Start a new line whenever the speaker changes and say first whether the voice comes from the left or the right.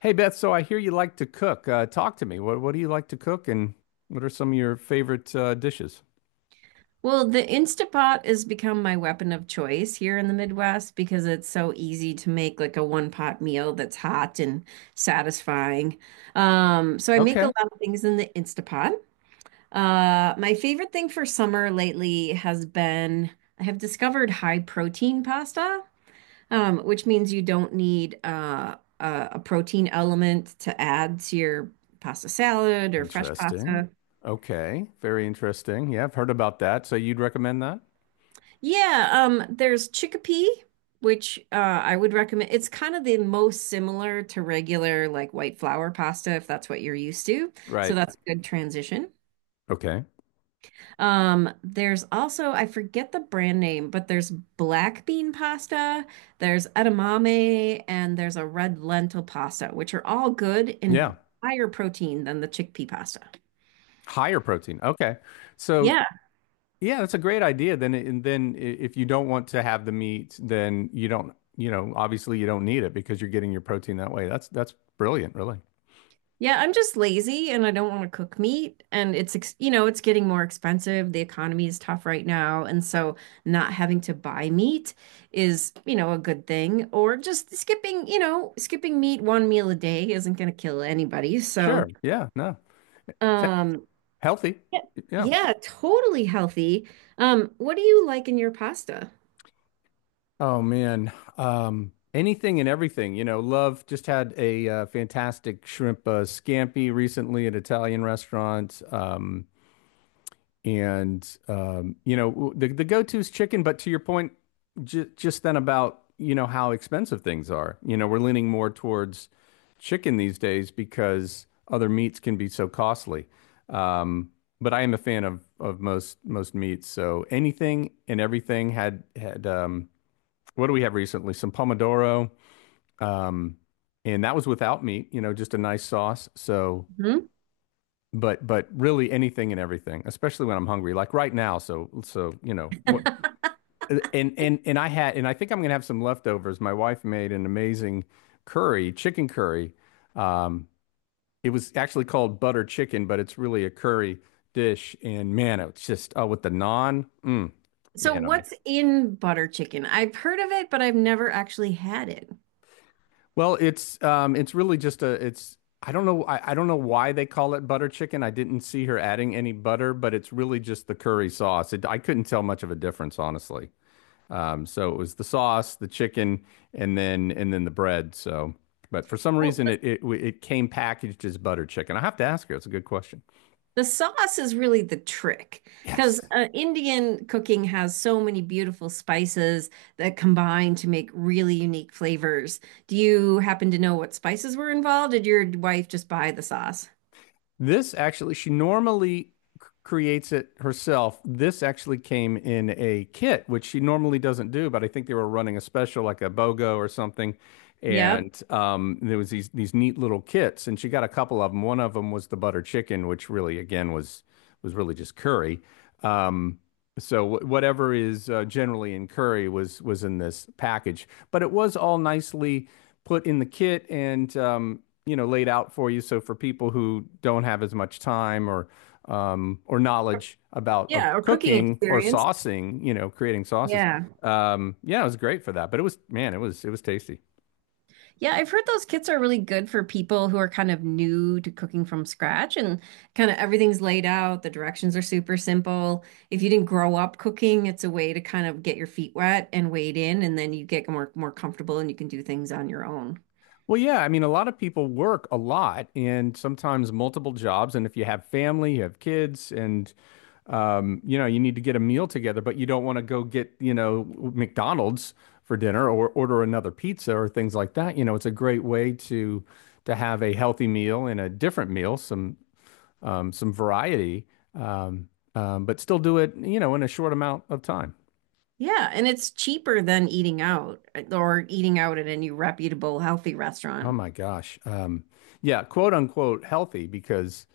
left: Hey Beth, so I hear you like to cook. Talk to me. What do you like to cook, and what are some of your favorite dishes?
right: Well, the Instapot has become my weapon of choice here in the Midwest because it's so easy to make like a one pot meal that's hot and satisfying. So I make a
left: Okay.
right: lot of things in the Instapot. My favorite thing for summer lately has been I have discovered high protein pasta, which means you don't need a protein element to add to your pasta salad or fresh
left: Interesting.
right: pasta.
left: Okay. Very interesting. Yeah, I've heard about that. So you'd recommend that?
right: Yeah, there's chickpea, which I would recommend. It's kind of the most similar to regular like white flour pasta if that's what you're used to. So
left: Right.
right: that's a good transition.
left: Okay.
right: There's also, I forget the brand name, but there's black bean pasta, there's edamame, and there's a red lentil pasta, which are all good
left: Yeah.
right: and higher protein than the chickpea pasta.
left: Higher protein. Okay. So
right: Yeah,
left: yeah, that's a great idea. Then it- and then I- if you don't want to have the meat, then you don't, you know, obviously you don't need it because you're getting your protein that way. That's brilliant, really.
right: yeah, I'm just lazy and I don't want to cook meat and it's ex. It's getting more expensive. The economy is tough right now, and so not having to buy meat is, you know, a good thing or just skipping, skipping meat one meal a day isn't going to kill anybody. So,
left: Sure. Yeah. No. It's he-
right: um
left: Healthy.
right: yeah,
left: Yeah.
right: yeah, totally healthy. What do you like in your pasta?
left: Oh man, anything and everything. You know, Love just had a fantastic shrimp scampi recently at an Italian restaurant. And you know, the go-to is chicken. But to your point, j just then about you know how expensive things are. You know, we're leaning more towards chicken these days because other meats can be so costly. Um, but I am a fan of most meats. So anything and everything had. What do we have recently? Some pomodoro, um, and that was without meat. You know, just a nice sauce. So,
right: Hmm.
left: but really anything and everything, especially when I'm hungry, like right now. So you know what. And I had and I think I'm gonna have some leftovers. My wife made an amazing curry, chicken curry. Um, it was actually called butter chicken, but it's really a curry dish. And man, it's just oh, with the naan, mm,
right: So
left: man, I'm
right: what's in butter chicken? I've heard of it, but I've never actually had it.
left: Well, it's really just a it's I don't know I don't know why they call it butter chicken. I didn't see her adding any butter, but it's really just the curry sauce. I couldn't tell much of a difference, honestly. So it was the sauce, the chicken, and then the bread. So, but for some
right: Well,
left: reason it came packaged as butter chicken. I have to ask her. It's a good question.
right: the sauce is really the trick because
left: Yes.
right: Indian cooking has so many beautiful spices that combine to make really unique flavors. Do you happen to know what spices were involved? Did your wife just buy the sauce?
left: This actually, she normally creates it herself. This actually came in a kit, which she normally doesn't do, but I think they were running a special like a BOGO or something.
right: Yep.
left: And there was these neat little kits, and she got a couple of them. One of them was the butter chicken, which really, again, was really just curry. Um, so whatever is generally in curry was in this package, but it was all nicely put in the kit and you know laid out for you. So for people who don't have as much time or knowledge about
right: Yeah, or cooking
left: cooking or
right: experience.
left: saucing, you know, creating sauces,
right: Yeah.
left: yeah, it was great for that. But it was man, it was tasty.
right: Yeah, I've heard those kits are really good for people who are kind of new to cooking from scratch and kind of everything's laid out. The directions are super simple. If you didn't grow up cooking, it's a way to kind of get your feet wet and wade in, and then you get more comfortable and you can do things on your own.
left: Well, yeah, I mean, a lot of people work a lot and sometimes multiple jobs. And if you have family, you have kids, and you know, you need to get a meal together, but you don't want to go get, you know, McDonald's for dinner or order another pizza or things like that. You know, it's a great way to have a healthy meal and a different meal, some variety, um, but still do it, you know, in a short amount of time.
right: Yeah, and it's cheaper than eating out or eating out at any reputable healthy
left: Oh
right: restaurant.
left: my gosh. Yeah, quote unquote healthy because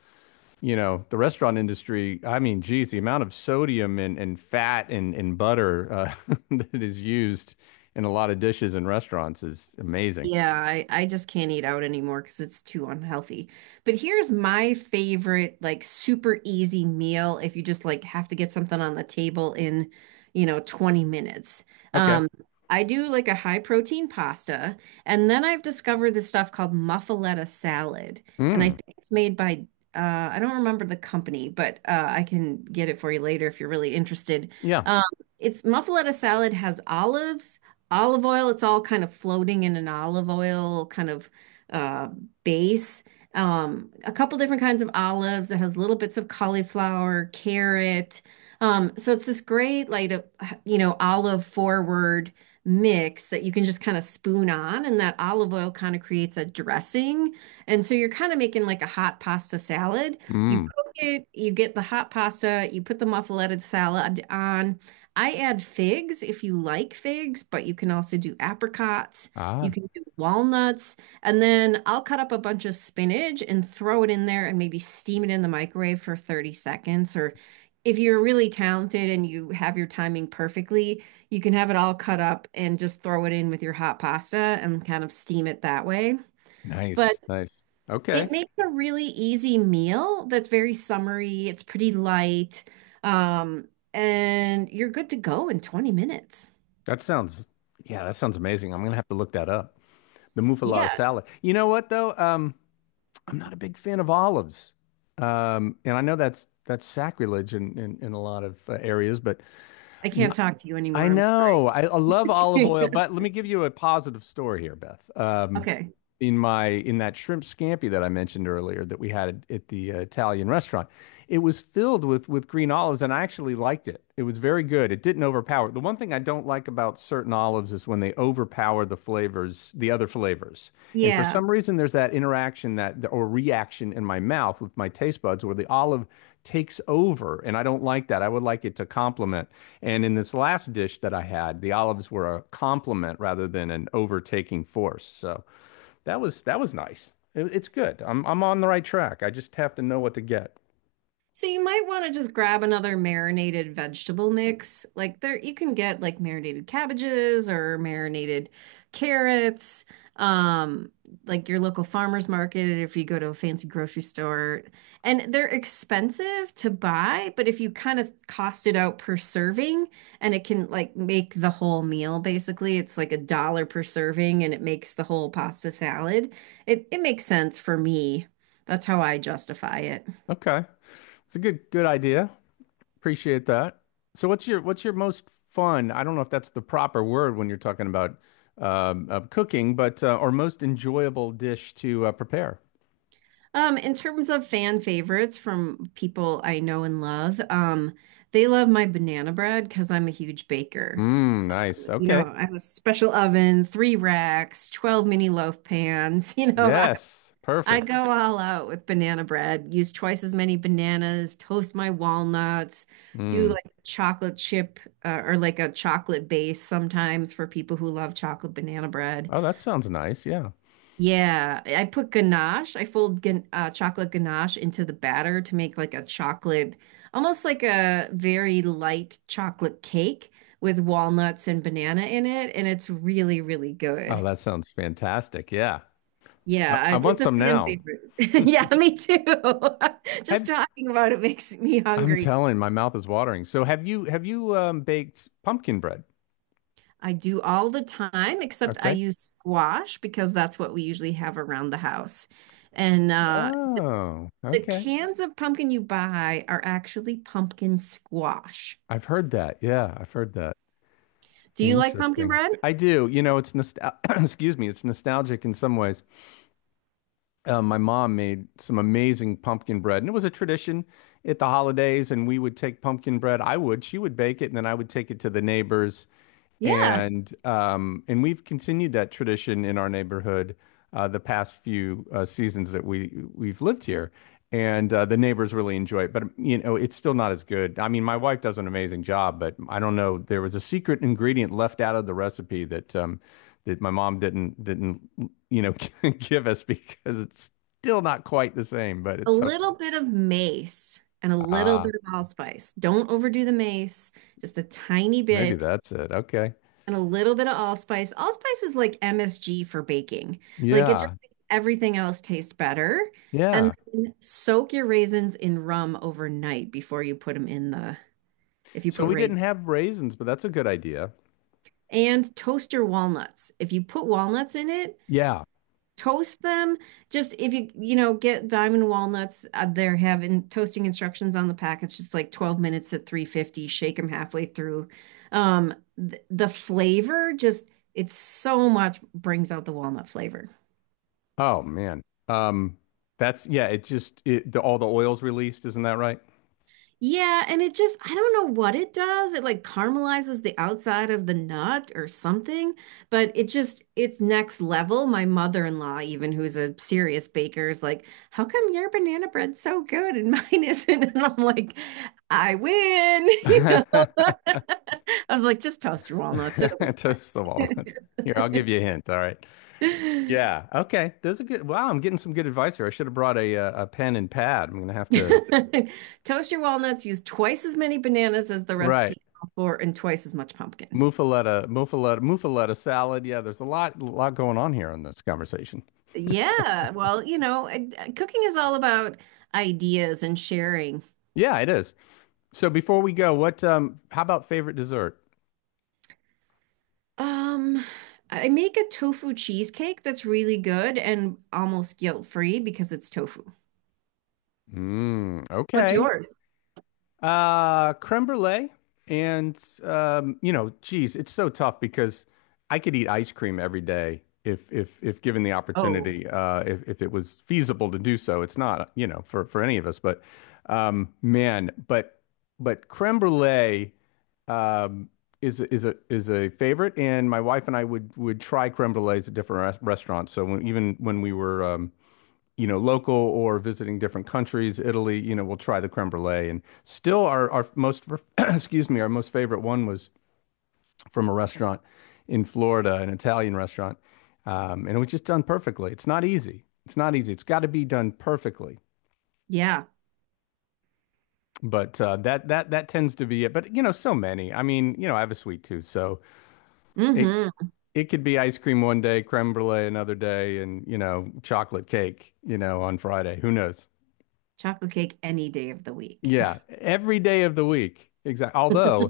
left: you know, the restaurant industry, I mean, geez, the amount of sodium and fat and butter that is used in a lot of dishes in restaurants is amazing.
right: Yeah, I just can't eat out anymore because it's too unhealthy. But here's my favorite, like super easy meal if you just like have to get something on the table in, you know, 20 minutes.
left: Okay.
right: Um, I do like a high protein pasta, and then I've discovered this stuff called muffuletta salad. And I
left: Mm.
right: think it's made by uh, I don't remember the company, but I can get it for you later if you're really interested.
left: Yeah.
right: Um, it's muffuletta salad has olives olive oil. It's all kind of floating in an olive oil kind of uh, base. A couple different kinds of olives. It has little bits of cauliflower, carrot. So it's this great, like, olive forward mix that you can just kind of spoon on, and that olive oil kind of creates a dressing. And so you're kind of making like a hot pasta salad. You
left: Mm.
right: cook it, you get the hot pasta, you put the muffuleted salad on. I add figs if you like figs, but you can also do apricots. You
left: Ah,
right: can do walnuts. And then I'll cut up a bunch of spinach and throw it in there and maybe steam it in the microwave for 30 seconds. Or if you're really talented and you have your timing perfectly, you can have it all cut up and just throw it in with your hot pasta and kind of steam it that way. But
left: nice. Nice. Okay.
right: it makes a really easy meal that's very summery. It's pretty light. Um, and you're good to go in 20 minutes.
left: That sounds, yeah, that sounds amazing. I'm gonna have to look that up. The muffaletta
right: Yeah.
left: salad. You know what though? I'm not a big fan of olives. And I know that's sacrilege in in a lot of areas, but
right: I
left: I'm
right: can't talk to you
left: I
right: anymore. I'm sorry.
left: know. I love olive oil, but let me give you a positive story here, Beth.
right: Okay.
left: In my in that shrimp scampi that I mentioned earlier that we had at the Italian restaurant. It was filled with green olives, and I actually liked it. It was very good. It didn't overpower. The one thing I don't like about certain olives is when they overpower the flavors, the other flavors. And for
right: Yeah.
left: some reason, there's that interaction that or reaction in my mouth with my taste buds where the olive takes over, and I don't like that. I would like it to complement. And in this last dish that I had, the olives were a complement rather than an overtaking force. So. That was nice. It's good. I'm on the right track. I just have to know what to get.
right: So you might want to just grab another marinated vegetable mix. Like there, you can get like marinated cabbages or marinated carrots. Um, like your local farmer's market, if you go to a fancy grocery store, and they're expensive to buy, but if you kind of cost it out per serving, and it can like make the whole meal basically, it's like a dollar per serving, and it makes the whole pasta salad. It makes sense for me. That's how I justify it.
left: Okay. It's a good idea. Appreciate that. So what's your most fun? I don't know if that's the proper word when you're talking about cooking, but or most enjoyable dish to prepare.
right: In terms of fan favorites from people I know and love, they love my banana bread because I'm a huge baker.
left: Mm, nice.
right: You
left: Okay.
right: know, I have a special oven, three racks, 12 mini loaf pans.
left: Yes.
right: I
left: Perfect.
right: go all out with banana bread, use twice as many bananas, toast my walnuts, do
left: Mm.
right: like chocolate chip or like a chocolate base sometimes for people who love chocolate banana bread.
left: Oh, that sounds nice. Yeah.
right: Yeah, I put ganache. I fold gan chocolate ganache into the batter to make like a chocolate, almost like a very light chocolate cake with walnuts and banana in it, and it's really, really
left: Oh,
right: good.
left: that sounds fantastic. Yeah. I want
right: It's a
left: some
right: fan
left: now.
right: favorite. Yeah, me too. Just
left: Have
right: talking about it makes me
left: I'm
right: hungry.
left: telling, my mouth is watering. So have you baked pumpkin bread?
right: I do all the time, except I
left: Okay.
right: use squash because that's what we usually have around the house. And uh,
left: Oh,
right: The
left: okay.
right: cans of pumpkin you buy are actually pumpkin squash.
left: I've heard that. Yeah, I've heard that.
right: Do you like pumpkin
left: Interesting.
right: bread?
left: I do. You know, it's nostal excuse me, it's nostalgic in some ways. My mom made some amazing pumpkin bread, and it was a tradition at the holidays, and we would take pumpkin bread. She would bake it, and then I would take it to the neighbors.
right: Yeah.
left: And we've continued that tradition in our neighborhood the past few seasons that we've lived here, and the neighbors really enjoy it. But you know, it's still not as good. I mean, my wife does an amazing job, but I don't know. There was a secret ingredient left out of the recipe that that my mom didn't you know give us because it's still not quite the same. But
right: A
left: it's so
right: little bit of mace and a little
left: ah,
right: bit of allspice. Don't overdo the mace, just a tiny
left: maybe
right: bit
left: that's it. Okay,
right: and a little bit of allspice. Allspice is like MSG for baking. Like it just
left: yeah,
right: makes everything else taste better. And
left: yeah.
right: then soak your raisins in rum overnight before you put them in if you
left: So
right: put
left: we didn't
right: raisins.
left: have raisins, but that's a good idea.
right: And toast your walnuts. If you put walnuts in it,
left: Yeah.
right: toast them. Just if you, you know, get diamond walnuts, they're having toasting instructions on the packets. Just like 12 minutes at 350, shake them halfway through. The flavor just, it's so much brings out the walnut flavor.
left: Oh man. Um that's yeah, it just all the oil's released, isn't that right?
right: Yeah, and it just, I don't know what it does. It like caramelizes the outside of the nut or something, but it just, it's next level. My mother-in-law, even who's a serious baker, is like, How come your banana bread's so good and mine isn't? And I'm like, I win. You know? I was like, just toast your walnuts. It'll be fine.
left: Toast the walnuts. Here, I'll give you a hint, all right. Yeah, okay. There's a good wow, I'm getting some good advice here. I should have brought a pen and pad. I'm gonna have to
right: Toast your walnuts, use twice as many bananas as the
left: right.
right: recipe called for and twice as much pumpkin.
left: Muffaletta, muffaletta, muffaletta salad. Yeah, there's a lot going on here in this conversation.
right: Yeah, well, you know, cooking is all about ideas and sharing.
left: Yeah, it is. So before we go, what how about favorite dessert?
right: Um, I make a tofu cheesecake that's really good and almost guilt-free because it's tofu.
left: Mm,
right: What's
left: okay.
right: yours?
left: Creme brulee. And, you know, geez, it's so tough because I could eat ice cream every day if given the
right: Oh,
left: opportunity, if it was feasible to do so. It's not, you know, for any of us, but, man, but creme brulee, um, is a favorite. And my wife and I would try creme brulees at different restaurants. So when, even when we were, you know, local or visiting different countries. Italy, you know, we'll try the creme brulee. And still, our most, excuse me, our most favorite one was from a restaurant in Florida, an Italian restaurant. And it was just done perfectly. It's not easy. It's not easy. It's got to be done perfectly.
right: yeah.
left: But that tends to be it. But you know, so many. I mean, you know, I have a sweet tooth, so it
right: Mm-hmm.
left: it could be ice cream one day, creme brulee another day, and you know, chocolate cake, you know, on Friday. Who knows?
right: Chocolate cake any day of the week.
left: Yeah, every day of the week. Exactly. Although,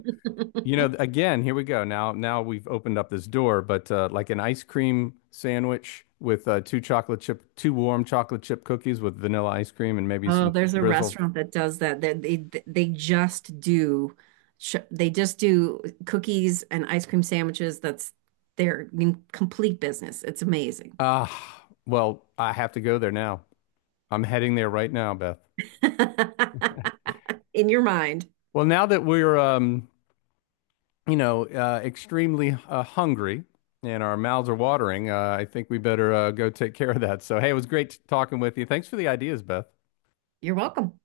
left: you know, again, here we go. Now we've opened up this door, but like an ice cream sandwich with two chocolate chip, two warm chocolate chip cookies with vanilla ice cream and maybe
right: Oh,
left: some
right: there's a
left: drizzle.
right: restaurant that does that. That they just do, they just do cookies and ice cream sandwiches. That's their I mean, complete business. It's amazing.
left: Ah, well, I have to go there now. I'm heading there right now, Beth.
right: In your mind.
left: Well, now that we're, you know, extremely hungry and our mouths are watering, I think we better go take care of that. So, hey, it was great talking with you. Thanks for the ideas, Beth.
right: You're welcome.